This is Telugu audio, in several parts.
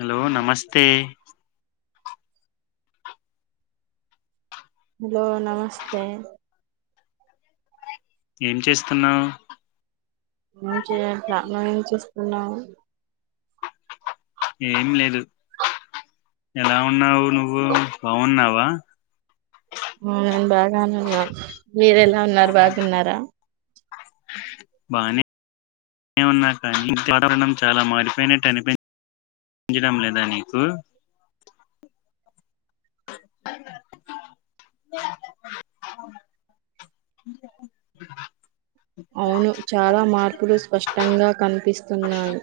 హలో నమస్తే హలో నమస్తే ఏం చేస్తున్నావు ఏం చేయట్లా నువ్ ఏం చేస్తున్నాం ఏం లేదు ఎలా ఉన్నావు నువ్వు బాగున్నావా ఆ నేను బాగానే ఉన్నా మీర ఎలా ఉన్నారు బాగున్నారా బానే ఏమున్నా కానీ ఇంటి వాతవరణం చాలా మారిపోయినట్టు అనిపిం పించడం లేదా నీకు అవును చాలా మార్పులు స్పష్టంగా కనిపిస్తున్నాయి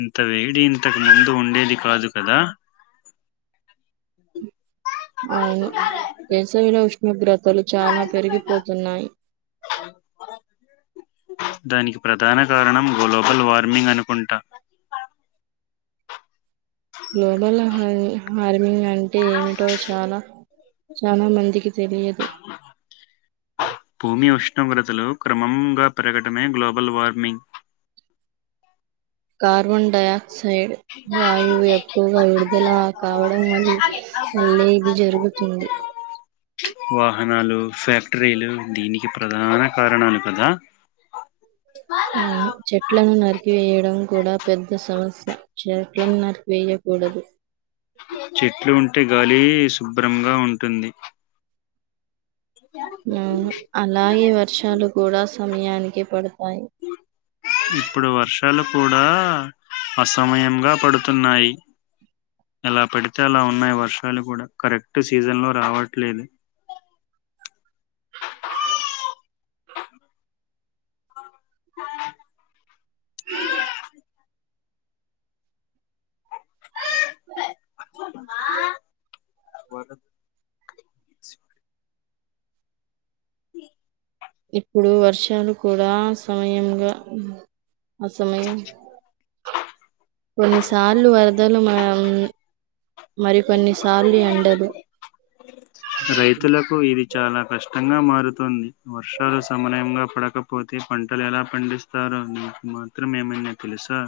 ఇంత వేడి ఇంతకు ముందు ఉండేది కాదు కదా అవును వేసవిలో ఉష్ణోగ్రతలు చాలా పెరిగిపోతున్నాయి అ దానికి ప్రధాన కారణం గొ లోబల్ వార్మింగ్ అనుకుంటా గ్లోబల్ హార్ హార్మింగ్ అంటే ఏమిటో చాలా చాలా మందికి తెలియదు భూమి ఉష్ణోగ్రతలు క్రమంగా పెరగటమే గ్లోబల్ వార్మింగ్ కార్బన్ డైఆక్సైడ్ వాయువు ఎక్కువగా విడుదల కావడం వల వల్లే ఇది జరుగుతుంది వాహనాలు ఫ్యాక్టరీలు దీనికి ప్రధాన కారణాలు కదా ఆ ఆ చెట్లను నరికివేయడం కూడ పెద్ద సమస్ చెట్లను నరికేయ్యకూడదు చెట్లు ఉంటే గాలి శుభ్రంగా ఉంటుంది అలాగే వర్షాలు కూడ సమయానికి పడుత ఇప్పుడు వర్షాలు కూ డా అసమయంగా పడుతున్నాయి ఎలా పడితే అలా ఉన్నాయి వర్షాలు కూడ కరెక్ట్ సీజన్లో రావట్లేదు ఆ మీ ఇప్పుడు వర్షాలు కూడ సమయంగా ఆసమయం కొన్ని సార్లు వరదలు [unintelligible] మరి కొన్నిసార్లు ఎండలు రైతులకు ఇది చాలా కష్టంగా మారుతుంది వర్షాలు సమనయంగా పడకపోతే పంటలు ఎలా పండిస్తారు అని మాత్రం ఏమన తెలుసా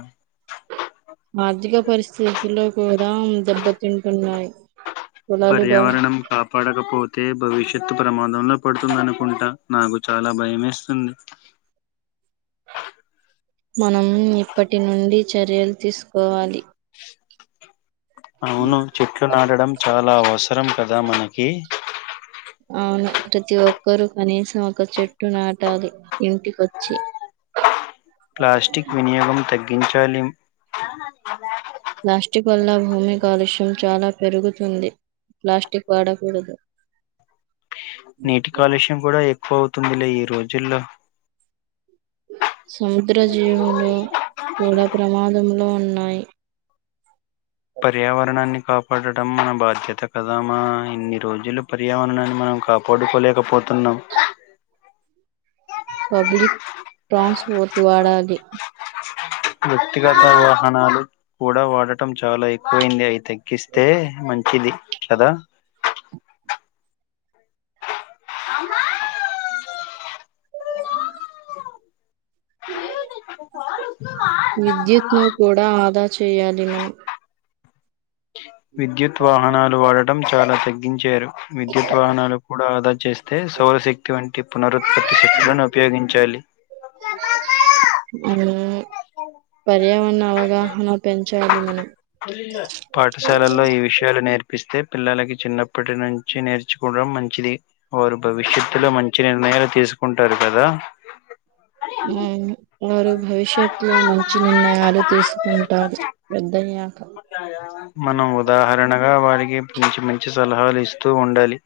ఆర్థిక పరిస్థితులు కూడ దెబ్బతింటున్నాయి పొలాలు బా పర్యావరణం కాపాడకపో తే భవిష్యత్తు ప్రమాదంలో పడుతుంది అనుకుంట నాకు చాలా భయంమేస్తుంది మనం ఇప్పటి నుండి చర్యలు తీసుకోవాలి అవును చెట్లు నాడడం చాల అవసరం కదా మనకి అవును ప్రతి ఒక్కరు కనీసం ఒక చెట్టు నాటాలి ఇంటికొచ్చి ప్లాస్టిక్ వినియోగం తగ్గించాలి ప్లాస్టిక్ వల్ల భూమి కాలుష్యం చాలా పెరుగుతుంది ప్లాస్టిక్ వాడకూడదు నీటి కాలుష్యం కూడా ఎక్కువ అవుతుందిలే ఈ రోజుల్లో సముద్ర జీవులు కూడా ప్రమాదంలో ఉన్నాయి పర్యావరణాన్ని కాపాడటం మన బాధ్యత కదా మా ఇన్ని రోజులు పర్యావరణాన్ని మనం ఇంకా పడుకోలేకపోతున్నాం పబ్లిక్ ట్రాన్స్పోర్ట్ వాడాలి వ్యక్తిగత వాహనాలు కూడ వాడటం చాల ఎక్కువైంది అయితాయ్ కిస్తే మంచిది కదా అమ్మ విద్యుత్ ను కూడ ఆదా చేయాలి మనం విద్యుత్ వాహనాలు వాడటం చాల తగ్గించారు విద్యుత్ వాహనాలు కూడాఆదా చేస్తే సౌరశక్తి వంటి పునరుత్పత్తి శక్తులను ఉపయోగించాలి ఆ పర్యావరణ అవగాహన పెంచాలి మనం పాఠశాలల్లో ఈ విషయాలు నేర్పిస్తే పిల్లకి చిన్నప్పటి నుంచి నేర్చుకోవడం మంచిది వారు భవిష్యత్తులో మంచి నిర్ణయాలు తీసుకుంటారు కదా అవును వారు భవి ష్యత్తులో మంచి నిర్ణయాలు తీసుకుంటారు పెద్దయ మనం ఉదాహరణగా వారి కి మంచి మంచి సలహాలు ఇస్తూ ఉండాలి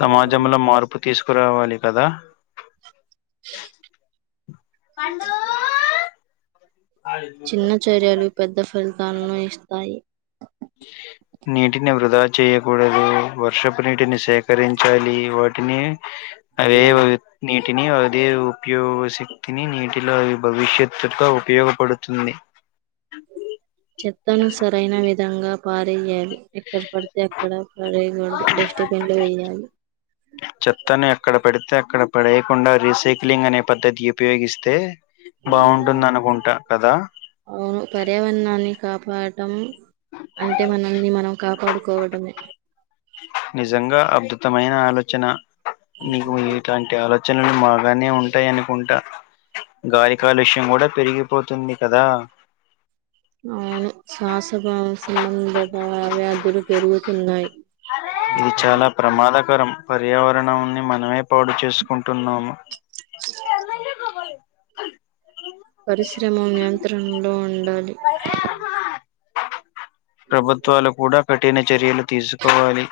సమాజంలో మార్పు తీసు కురావాలి కదా చిన్న చర్యలు పెద్ద ఫలితాలను ఇస్తాయి నీటిని వృధా చెయకూడదు వర్షపు నీటిని సేకరించాలి వాటిని అదే [unintelligible] నీ టిని అదే ఉపయోగశక్తిని నీటిలో అవి భవిష్యత్తుగా ఉపయోగపడుతుంది అకే చెత్తను సరైన విధంగా పారేయ్య లి ఎక్కడ పడితే అక్కడ పాడయ్యకూడదు డస్ట్బిన్లో వేయాలి చెత్తని ఎక్కడ పడితే అక్కడ పడేయకుండా రీసైక్లింగ్ అనే పద్ధతి యుపయోగిస్తే అవును పర్యావణాన్ని కాపాడటం అంటే మనల్ని మనం కాపాడుకోవటమే నిజంగా అద్భుతమైన ఆలోచన నీకు ఇట్లాంటి ఆలో చనలు బాగానే ఉంటాయి అనుకుంటా గాలి కాలుష్యం కూడా పెరిగిపోతుంది కదా ప్రభావ సంబంధ వా వ్యాధులు పెరుగుతున్నాయి ఇది చాలా ప్రమాదకరం పర్యావరణంన్ని మనమే పాడు చేసుకుంటున్నాము పరిశ్రమ నియంత్రణలో ఉండాలి ప్రభుత్వాలు కూడా కఠిన చర్యలు తీసుకోవాలి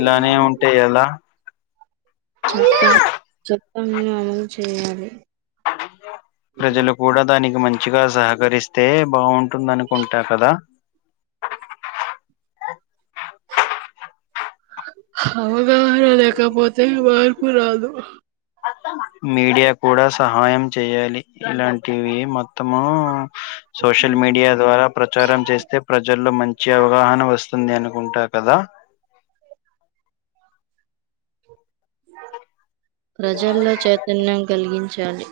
ఇలానే ఉంటే ఎలా స్ట్రిక్టు్ చట్టాన్ని అమలు చేయాలి ప్రజలు కూడా దానికి మం చ్చిగా సహకరిస్తే బాగుంటుందనుకుంటా కదా అ అవగాహన లేకపోతే మార్పు రాదు మీడియా కూడా సహాయం చేయాలి ఇలాంటివి మొత్తము సోషల్ మీడియా ద్వారా ప్రచారం చేస్తే ప్రజల్లో మంచి అవగాహన వస్తుంది అను ఉంటా కదా ప్రజల్లో చైతన్యం కలిగించాలి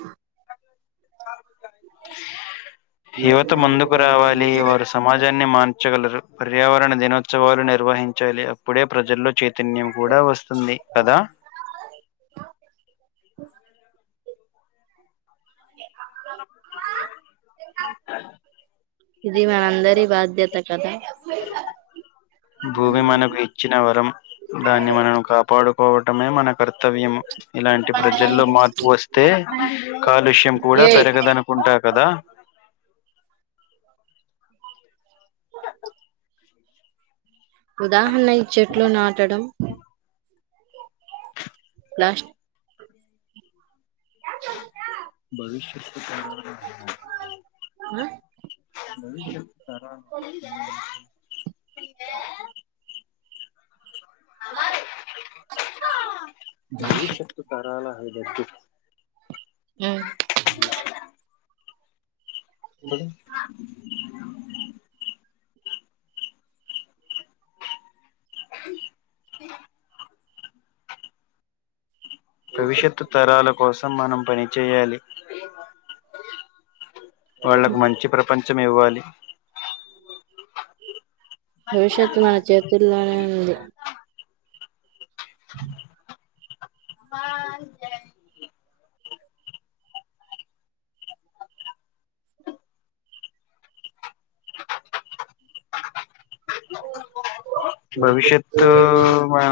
యువత ముందుకు రావాలి వారు సమాజా ని మాన్చగలరు పర్యావరణ దినోచ్చవాలు నిర్వహించాలి అప్పుడే ప్రజల్లో చే తన్యం కూడా వస్తుంది కదా ఇది మనందరి బాధ్యత కదా భూమి మనకు ఇచ్చిన వరం దాన్ని మనను కాపాడు కోవటమే మన కర్తవ్యము ఇలాంటి ప్రజల్లో మార్పు వస్తే కాలుష్యం కూడా లేదనుకుంటా కదా వా ఉదాహరణ ఇ చెట్లు నాటడం ప్లాస్ భవిష్యత్తు ప్రణాళిక ప్లాస్టిక్ [inaudible] భవిష్యత్తు తరాల హ దగదు ఆ ఇ స భవిష్యత్తు తరాల కోసం మనం పనిచేయాలి వాళ్ళకు మంచి ప్రపంచం ఇవ్వాలి భవిష్యత్తు మన చేతుల్లోనే ఉంది ఉ అమ్మా జయ భవిష్యత్ మన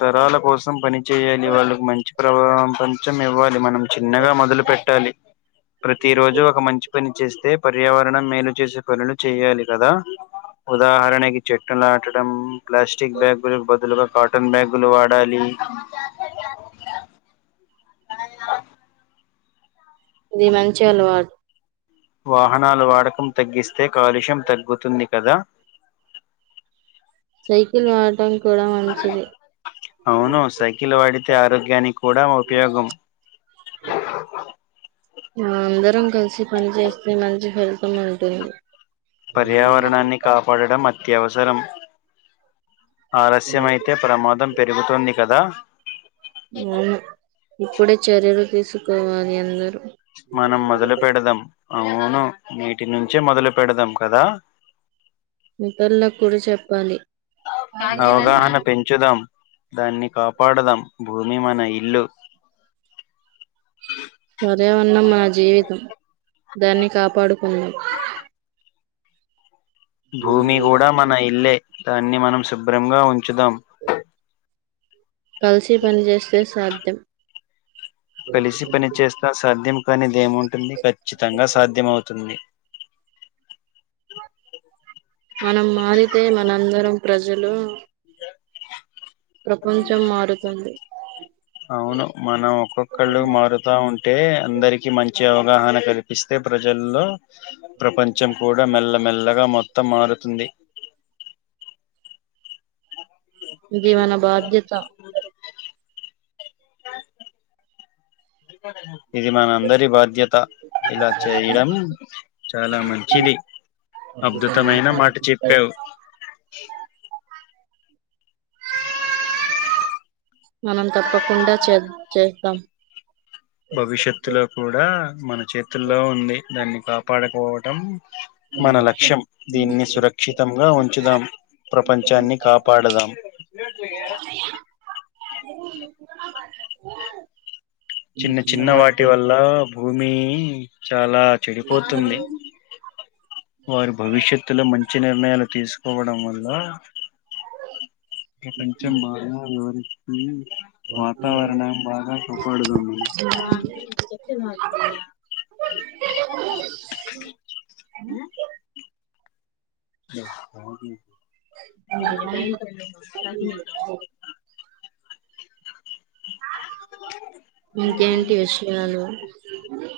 తరాల కోసం పని చేయాలి వాళ్ళకు మంచి ప్రపంచం ఇవ్వాలి మనం చిన్నగా మొదలు పెట్టాలి ప్రతి రోజు ఒక మంచి పని చేస్తే పర్యావరణం మేలు చేసే పనులు చేయాలి కదా ఉదాహరణకి టడం ప్లాస్టిక్ బ్యాగు్లు బదులుగా కాటన్ బ్యాగ్లు వాడాలి అమ్మ జస్త జ ఇది మంచి అలవాటు వాహనాలు వాడకం తగ్గిస్తే కాలుష్యం తగ్గుతుంది కదా సైకిల్ వాడటం కూడా మంచిది అవును సైకిల్ వాడితే ఆరోగ్యానికి కూడా ఉపయోగం ఆ అందరం కలిసి పని చేస్తే మంచి ఫలితం ఉంటుంది పర్యావరణాన్ని కాపాడడం అత్యవసరం ఆలస్యమయితే ప్రమాదం పెరుగుతుంది కదా అవును ఇప్పుడే చర్యలు తీసుకోవాలి అందరూ మనం మొదలు పెడదాం అవును నీ ఇటి నుంచే మొదలు పెడదాం కదా ఇతరులకు కూడా చెప్పాలి అవగాహన పెంచుదాం దాన్ని కాపాడదాం భూమి మన ఇల్లు పర్యావరణం మన జీవితం దాన్ని కాపాడుకుందాం భూమి కూడా మన ఇల్లే దాన్ని మనం శుభ్రంగా ఉంచుదాం కలిసి పని చేేస్తే సాధ్యం కలిసి పని చేస్తా సాధ్యం కానిదేముంటుంది ఖచ్చితంగా సాధ్యం అవుతుంది మనం మారితే మనందరం ప్రజలు ఇకా ప్రపంచం మారుతుంది అవును మనం ఒక్కొక్కళ్ళు మారుతా ఉంటు అంతే అందరికి మంచి అవగాహన కల్పిస్తే ప్రజల్లో ప్రపంచం కూడా మెల్ల మెల్లగా మొత్తం మారుతుంది ఏది మన బాధ్యత ఇది మన అందరి బాధ్యత త్త ఇలా చేయడం చాలా మంచిది అద్భుతమైన మాట చెప్పావు మనం తప్పకుండా చే చేద్దాం భవిష్యత్తులో కూడా మన చేతుల్లో ఉంది దాన్ని కాపాడుకోవటం మన లక్ష్యం దీన్ని సురక్షితంగా ఉంచుదాం ప్రపంచాన్ని కాపాడదాం చిన్న చిన్న వాటి వల్ల భూమి చాలా చెడిపోతుంది వారి భవిష్యత్తులో మంచి నిర్ణయాలు తీసుకోవడం వల్ల ప్రపంచ బారం వివరికి వాతావరణం బాగా సప్పడుద అ అ ఇంకేంటి విషయాలు